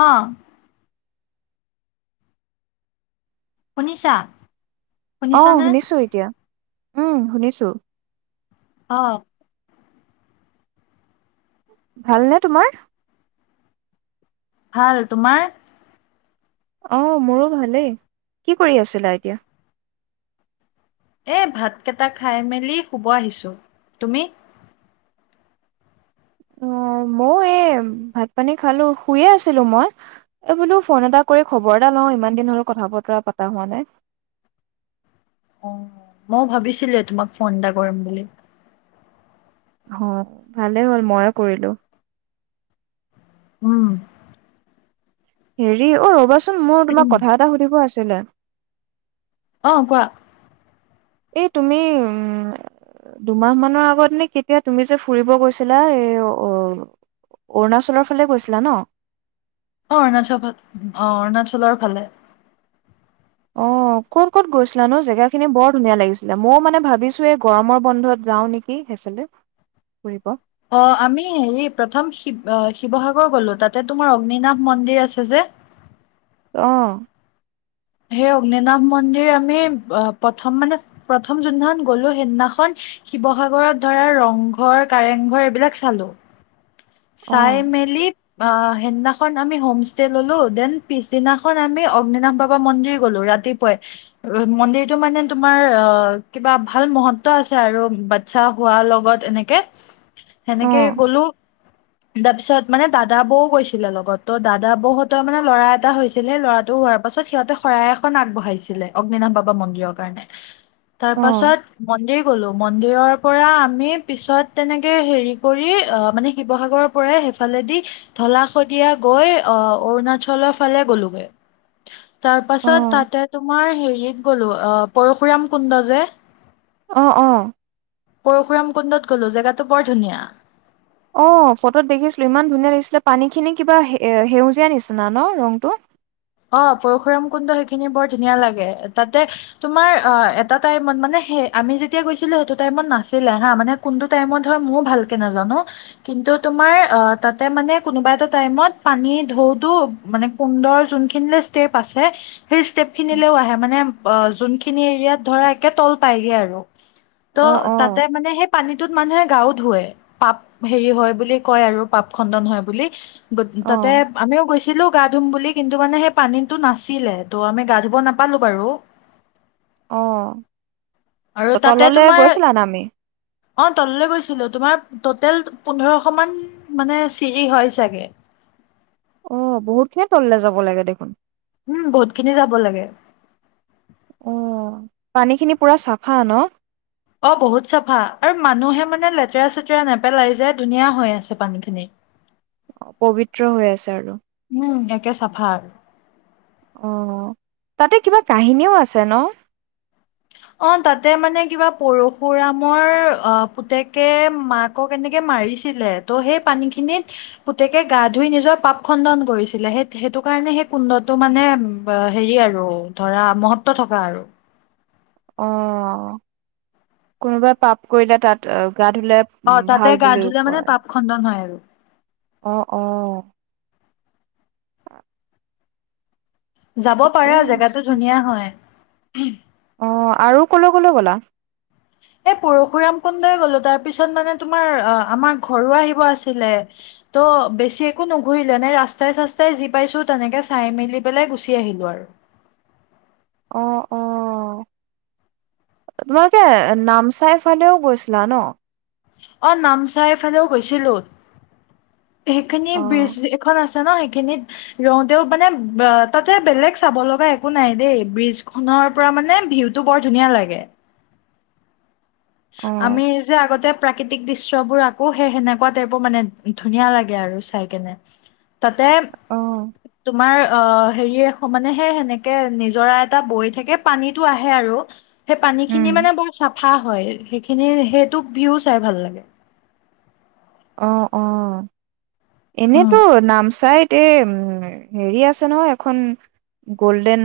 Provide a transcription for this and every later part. অ। শুনিছা? অ শুনিছানে? শুনিছো এতিয়া। উম শুনিছো। অ। ভালনে তোমাৰ? ভাল তোমাৰ? অ মোৰো ভালেই কি কৰি আছিলা এতিয়া? এই ভাতকেটা খাই মেলি শোৱ আহিছোঁ তুমি? অ ময়ও এই ভাত পানী খালো শোয়ে আছিলো মই এই বোলো ফোন এটা কৰি খবৰ এটা লওঁ ইমান দিন হল কথা বতৰা পতা হোৱা নাই। অ ময় ভাবিছিলোয়ে তোমাক ফোন এটা কৰিম বুলি। অ ভালেই হ'ল ময়ো কৰিলো। উম। হেৰি অ ৰ'বাচোন? মোৰ তোমাক কথা এটা সুধিব আছে? [unintelligible] অ কোৱা? এই তুমি উম দুমাহমানৰ আগত নে কেতিয়া তুমি যে ফুৰিব গৈছিলা এই অৰুণাচলৰ ফালে গৈছিলা ন অ অৰুণাচল অ অৰুণাচলৰ ফালে অ ক'ত ক'ত গৈছিলানো জেগা খিনি বৰ ধুনীয়া লাগিছিলে মও মানে ভাবিছো এই গৰমৰ বন্ধত যাওঁ নেকি সেইফালে ফুৰিব অ আমি হেৰি প্ৰথম শিৱ শিৱসাগৰ গলো তাতে তোমাৰ অগ্নিনাভ মন্দিৰ আছে যে আহ সেই অগ্নিনাভ মন্দিৰ আমি প্ৰথম মানে প্ৰথম যোনদিনাখন গ'লো সেইদিনাখন শিৱসাগৰত ধৰা ৰংঘৰ কাৰেংঘৰ এইবিলাক চালোঁ অ চাই মেলি আহ সেইদিনাখন আমি হোম ষ্টে ললো দেন পিছদিনাখন আমি অগ্নিনাভ বাবা মন্দিৰ গলো ৰাতিপুৱাই মন্দিৰটো মানে তোমাৰ আহ কিবা ভাল মহত্ব আছে আৰু বাচ্ছা হোৱাৰ লগত এনেকে অ সেনেকে গ'লো তাৰপিছত মানে দাদা বৌ গৈছিলে লগত ত' দাদা বৌহঁতৰ মানে ল'ৰা এটা হৈছিল ল'ৰাটো হোৱাৰ পাছত সিহঁতে শৰাই এখন আগবঢ়াইছিলে অগ্নিনাভ বাবা মন্দিৰৰ কাৰণে তাৰ অ পাছত মন্দিৰ গলো মন্দিৰৰ পৰা আমি পিছত তেনেকে হেৰি কৰি আহ মানে শিৱসাগৰৰ পৰাই সেইফালেদি ঢলা শদিয়া গৈ আহ অৰুণাচলৰ ফালে গ'লোগে তাৰ অ পাছত তাতে তোমাৰ হেৰিত গলো অ পৰশুৰাম কুণ্ড যে অ অ পৰশুৰাম কুণ্ডত গ'লো জেগাটো বৰ ধুনীয়া অ ফটোত দেখিছিলোঁ ইমান ধুনীয়া লাগিছিলে পানীখিনি কিবা সে সেউজীয়া নিচিনা ন ৰংটো অ পৰশুৰাম কুণ্ড সেইখিনি বৰ ধুনীয়া লাগে তাতে তোমাৰ অ এটা টাইমত মানে সেই আমি যেতিয়া গৈছিলো সেইটো টাইমত নাছিলে হা মানে কোনটো টাইমত হয় ময়ও ভালকে নাজানো কিন্তু তোমাৰ অ তাতে মানে কোনোবা এটা টাইমত পানী ঢৌ টো মানে কুণ্ডৰ যোন খিনিলে ষ্টেপ আছে হেই ষ্টেপ খিনিলৈও আহে মানে যোনখিনি এৰিয়াত ধৰা একে তল পাই গে আৰু অ ত' অ তাতে মানে সেই পানীটোত মানুহে গাও ধুৱে পাপ হেৰি হয় বুলি কয় আৰু পাপ খণ্ডন হয় বুলি অ তাতে আমিও গৈছিলো গা ধুম বুলি কিন্তু কিন্তু মানে সেই পানীটো নাছিলে ত' আমি গা ধুব নাপালোঁ বাৰু অ আৰু তাতে তললে তোমাৰ গৈছিলা নামি অ তললে গৈছিলো তোমাৰ টোটেল পোন্ধৰশ মান মানে চিৰি হয় চাগে অ বহুতখিনিয়ে তললে যাব লাগে দেখোন উম বহুত খিনি যাব লাগে অ পানীখিনি পুৰা চাফা ন অ বহুত চাফা আৰু মানুহে মানে লেতেৰা চেতেৰা নেপেলাই যে ধুনীয়া হৈ আছে পানীখিনি পবিত্ৰ হৈ আছে আৰু উম একে চাফা অ তাতে কিবা কাহিনীও আছে ন অ তাতে মানে কিবা পৰশুৰামৰ আহ পুতেকে মাকক এনেকে মাৰিছিলে ত' সেই পানীখিনিত পুতেকে গা ধুই নিজৰ পাপ খণ্ডন কৰিছিলে সেই সেইটো কাৰণে সেই কুণ্ডটো মানে হেৰি আৰু ধৰা মহত্ব থকা আৰু অ কোনোবাই পাপ কৰিলে তাত আ অ তাতে গা ধুলে মানে পাপ খণ্ডন হয় আৰু আহ আহ অ [inaudible] যাব পাৰা জেগাটো আছে। ধুনীয়া হয় [inaudible] অ আৰু কলৈ ক'লৈ গ'লা? এ পৰশুৰামকুন্দই গলো, তাৰ পিছত মানে তোমাৰ আহ আমাৰ ঘৰো আহিব আছিলে, ত' বেছি একো নুঘুৰিলে নে ৰাস্তাই চাস্তাই যি পাইছো তেনেকে চাই মেলি পেলাই গুচি আহিলো আৰু। অ অ তোমালোকে নামচাইফালেও গৈছিলা ন? অ নামচাইফালেও গৈছিলোঁ। সেইখিনি অ ব্ৰিজ এখন আছে। ন সেইখিনিত ৰওঁতেও মানে, ব তাতে বেলেগ চাব লগা একো নাই দেই, ব্ৰিজ খনৰ পৰা মানে ভিউতটো বৰ ধুনীয়া লাগে। অ আমি যে আগতে। প্ৰাকৃতিক দৃশ্য বোৰ আঁকো, সেই সেনেকুৱা টাইপৰ মানে ধুনীয়া লাগে আৰু চাই কেনে। তাতে অ তোমাৰ। অ হেৰি মানে, সেই সেনেকে নিজৰা এটা বৈ থাকে পানীতটো আহে আৰু। সেই পানীখিনি উম মানে বৰ চাপ। ফা হয়। সেইখিনি সেইটোক ভিউ চাই ভাল লাগে। অ অ উম এনেইটো নামচাইত। তে উ হেৰি আছে নহয় এখন গল্ডেন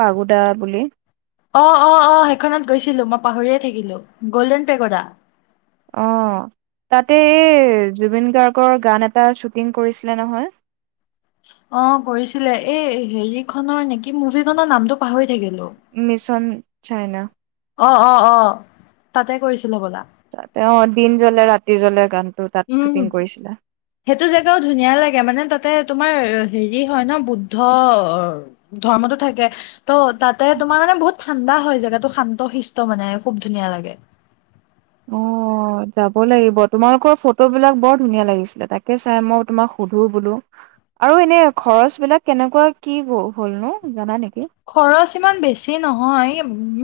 পাগুদা বুলি। অ অ অ সেইখনত গৈছিলোঁ মই পাহৰিয়ে থাকিলোঁ গল্ডেন পেগদা। অঁ তাতে এই জুবিন গাৰ্গৰ গান এটা শ্বুটিং কৰিছিলে নহয়। অ কৰিছিলে এই হেৰি খনৰ নেকি, মুভি খনৰ নামটো পাহৰি থাকিলো মিছন। চাইনা। অ অ অ তাতে কৰিছিলে ব'লা তাতে অঁ দিন জ্বলে ৰাতি জ্বলে গান। উম সেইটো জেগাও ধুনীয়া লাগে মানে তাতে। তোমাৰ হেৰি হয় ন বুদ্ধ ধৰ্মটো থাকে, ত' তাতে তোমাৰ মানে বহুত ঠাণ্ডা হয় জেগাতটো শান্ত শিষ্ট মানে খুব ধুনীয়া লাগে। অ যাব লাগিব তোমালোকৰ ফটো বিলাক বৰ ধুনীয়া লাগিছিলে, তাকে চাই মই তোমাক সুধো বোলো, আৰু এনে খৰচ বিলাক কেনেকুৱা কি হলনো জানা নেকি? খৰচ ইমান বেছি নহয়,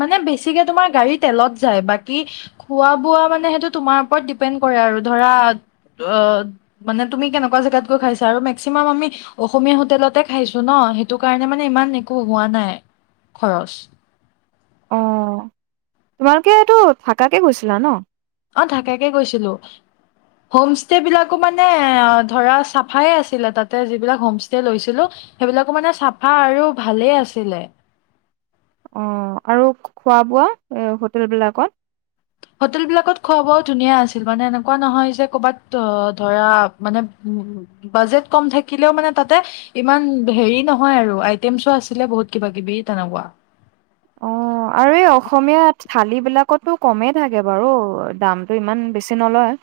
মানে বেছিকে তোমাৰ গাড়ী তেলত যায়, বাকি খোৱা বোৱা মানে সেইটো তোমাৰ ওপৰত ডিপেণ্ড কৰে আৰু ধৰা অ, মানে তুমি কেনেকুৱা জোগাত গৈ খাইছা আৰু মেক্সিমাম আমি অসমীয়া হোটেলতে খাইছো ন সেইটো কাৰণে মানে ইমান একো। পোৱা নাই খৰচ। অ তোমালোকে এইটো থাকাকে গৈছিলা ন? অ থাকাকে গৈ। হোম ষ্টে বিলাকো মানে ধৰা চাফাই আছিলে তাতে যিবিলাক হোম ষ্টে লৈছিলোঁ, সেইবিলাকো মানে চাফা আৰু ভালেই আছিলে। অ আৰু খোৱা বোৱা, এ হোটেল বিলাকত? হোটেল বিলাকত খুৱা বোৱাও ধুনীয়া আছিল, মানে এনেকুৱা নহয় যে ক'ৰবাত ধৰা, মানে বাজেট কম থাকিলেও মানে তাতে ইমান হেৰি নহয় আৰু আইটেমছো আছিলে বহুত কিবা কিবি তেনেকুৱা। অ আৰু এই অসমীয়া থালি বিলাকো কমেই থাকে বাৰু দামতটো ইমান বেছি নলয়,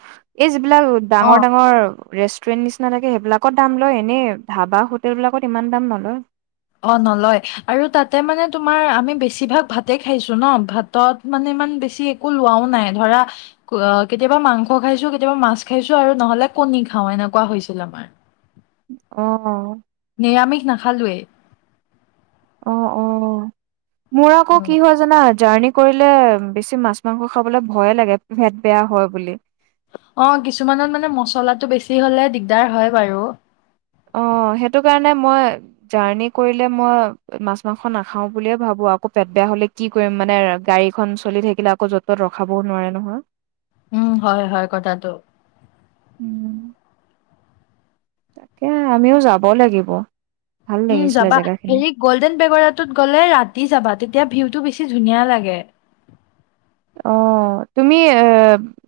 এই এইবাক অ ডাঙৰ ডাঙৰ ৰেষ্টুৰেন্ট নিচি। [unintelligible] সেইবিলাকত দাম লয় এনেই ধাবা হোটেল বিলাকত ইমান দাম নলয়। অ নলয়, আৰু তাতে মানে তোমাৰ আমি বেছিভাগ ভাতেই খাইছো ন, ভাতত মানে ইমান বেছি একো লোৱাও নাই, ধৰা কেতিয়াবা মাংস খাইছো কেতিয়াবা মাছ খাইছো আৰু নহ'লে কণী খাওঁ এনেকুৱা হৈছিল আমাৰ। অ অঁ নিৰামিষ নাখালোঁৱেই। আহ অ মোৰ আকৌ উম। কি হয় জানা? জাৰ্ণি কৰিলে বেছি মাছ মাংস খাবলে ভয়ে লাগে, পেট বেয়া হয় বুলি। অ কিছুমানত মানে মছলাটো বেছি হলে দিগদাৰ হয় বাৰু। অ সেইটো কাৰণে মই জাৰ্ণি কৰিলে মই মাছ মাংসখন নাখাও বুলিয়ে ভাবো আকৌ পেট বেয়া হলে কি কৰিম মানে গাড়ীখন চলি থাকিলে আকৌ য'ত ত'ত ৰখাবও নোৱাৰে নহয়। উম হয়, হয়, কথাটো। উম, তাকে আমিও যাব লাগিব। ভাল উম লাগিছিলে যাবা জেগাখিনি হেৰি গল্ডেন পেগডাটোত গ'লে ৰাতি যাবা দেই। এতিয়া ভিউটো বেছি ধুনীয়া লাগে। অ তুমি এ,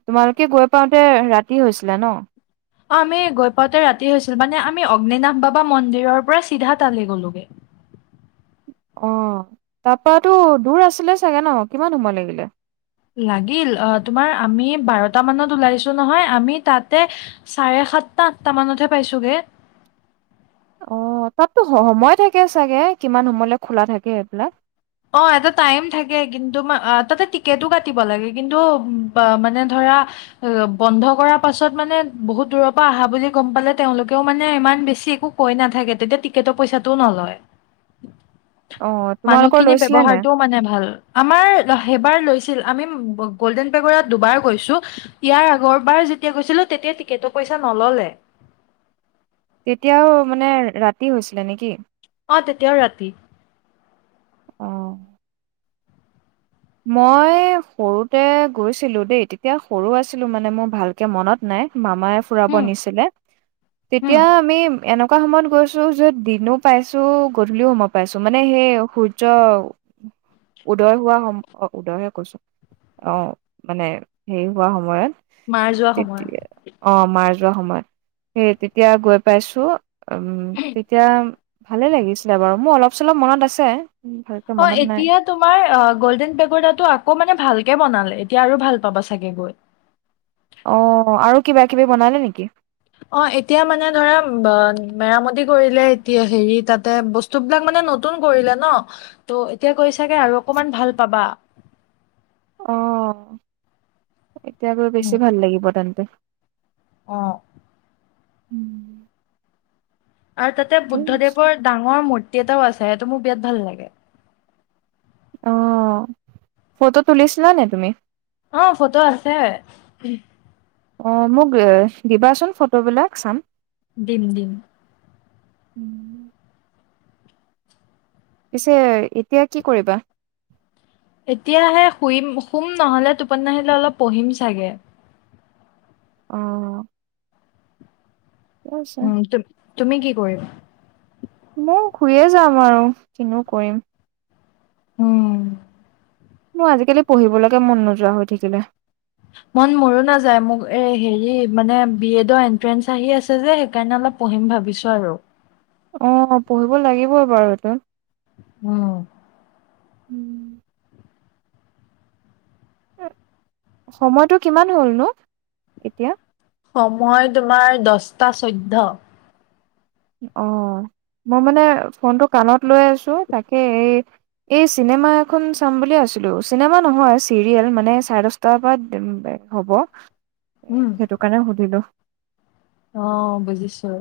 তোমালোকে গৈ পাওঁতে ৰাতি হৈছিলে ন? আমি গৈ পাওঁতে ৰাতি হৈছিলে, মানে আমি অগ্নিনাাথ বাবা মন্দিৰৰ পৰা চিধা তালি গ'লোগৈ। অ তাৰপৰাটো দূৰ আছিলে চাগে ন? কিমান সময় লাগিলে? লাগিল তোমাৰ আমি বাৰটা মানত ওলাইছোঁ নহয়, আমি তাতে চাৰে সাতটা আঠটা মানতহে পাইছগৈ। অ তাতো সময় থাকে চাগে কিমান সময়লে খোলা থাকে এইবিলাক। অ এটা টাইম থাকে, তাতে টিকটো কাটি লাগে কিন্তু মানে ধৰা বন্ধ কৰ পাছত মানে বহুত দূৰ পৰা অহা বুলি গম পালে তেওঁলোকে মানে ইমান বেি একো কৈ নাথেতিয়া টৰ পইচাটো নলয় অ' তোমালোকৰ খিনি লৈছিলে নাই ব্যৱহাৰটো মানে ভাল, আমাৰ সেইবাৰ লৈছিল আমি গল্ডেন পেগডাত দুবাৰ গৈছোঁ, ইয়াৰ আগৰবাৰ যেতিয়া গৈছিলোঁ টিকেটৰ পইছা নল'লে। তেতিয়াও মানে ৰাতি হৈছিলে, নেকি অ তেতিয়া ৰাতি অ মই সৰুতে গৈছিলোঁ, দেই তেতিয়া সৰু আছিলোঁ মানে, মোৰ ভালকে মনত নাই। মামাই ফুৰাব উম নিছিলে, উম তেতিয়া আমি এনেক একা সময়ত গৈছোঁ য'ত দিনো পাইছোঁ, গধূলিও সময় পাইছো মানে সেই সূৰ্য। উদয় হোৱা সময় অ উদয়হে কৈছোঁ, অ মানে হেৰি হোৱা সময়ত মাৰ যোৱা সময়ত তেতিয়া অ মাৰ্চ। যোৱা সময়ত সেই তেতিয়া গৈ পাইছোঁ। উম তেতিয়া ভালে লাগিছিলে বাৰু মোৰ অলপ চলপ মনত আছে ভালকে অ মনত নাই এতিয়া তোমাৰ গল্ডেন পেগ'ডা টো আকৌ মানে ভালকে বনালে, এতিয়া আৰু ভাল পাবা চাগে গৈ। অ' আৰু কিবা কিবি বনালে নেকি? অ এতিয়া মানে ধৰা মেৰামতি কৰিলে, এতিয়া হেৰি তাতে বস্তুবিলাক মানে নতুন কৰিলে ন ত' এতিয়া গৈ আৰু অকমান ভাল পাবা অ'হ। এতিয়া গৈ বেছি ভাল লাগিব, তাত গৈ। অঁ। উম। আৰু তাতে ঠিকে আছে। বুদ্ধদেৱৰ ডাঙৰ মূৰ্তি তি এটাও আছে, সেইটো মোৰ বিৰাট ভাল লাগে। অ ফ'টো তুলিছিলা নি তুমি? অ ফটো আছে অ মোক দিবাচোন ফটোবিলাক চাম ডিম ডিম [unintelligible] পিছে এতিয়া কি কৰিবা এতিয়াহে শুইম শুম নহ'লে টোপনি নাহিলে অলপ পঢ়িম চাগে অ ঠিকে আছে। উম ত তুমি কি কৰিবা মই শুইয়ে যাম আৰু কিনো কৰিম উম মোৰ আজিকালি পঢ়িবলৈকে মন নোযোৱা হৈ থাকিলে মন মোৰো নাযায় মোক হেৰি মানে বিএডৰ এন্ট্ৰেঞ্চ আহি আছে যে সেইকাৰণে অলপ পঢ়িম ভাবিছো আৰু অ পঢ়িব লাগিবই বাৰু হয়টো উম উম সময়টো কিমান হ'ল নো এতিয়া সময় তোমাৰ দহটা চৈধ্য অ মই মানে ফোনটো কাণত লৈ আছো তাকে এই এই চিনেমা এখন চাম বুলি আছিলো চিনেমা নহয় চিৰিয়েল মানে চাৰে দহটাৰ পৰা হ'ব উম সেইটো কাৰণে সুধিলো অ বুজিছো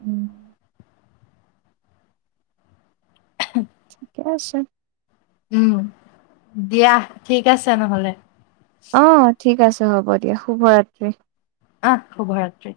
উম [unintelligible] ক আছে উম দিয়া ঠিক আছে নহলে অ ঠিক আছে হ'ব দিয়া শুভৰাত্ৰি আহ শুভ ৰাত্ৰি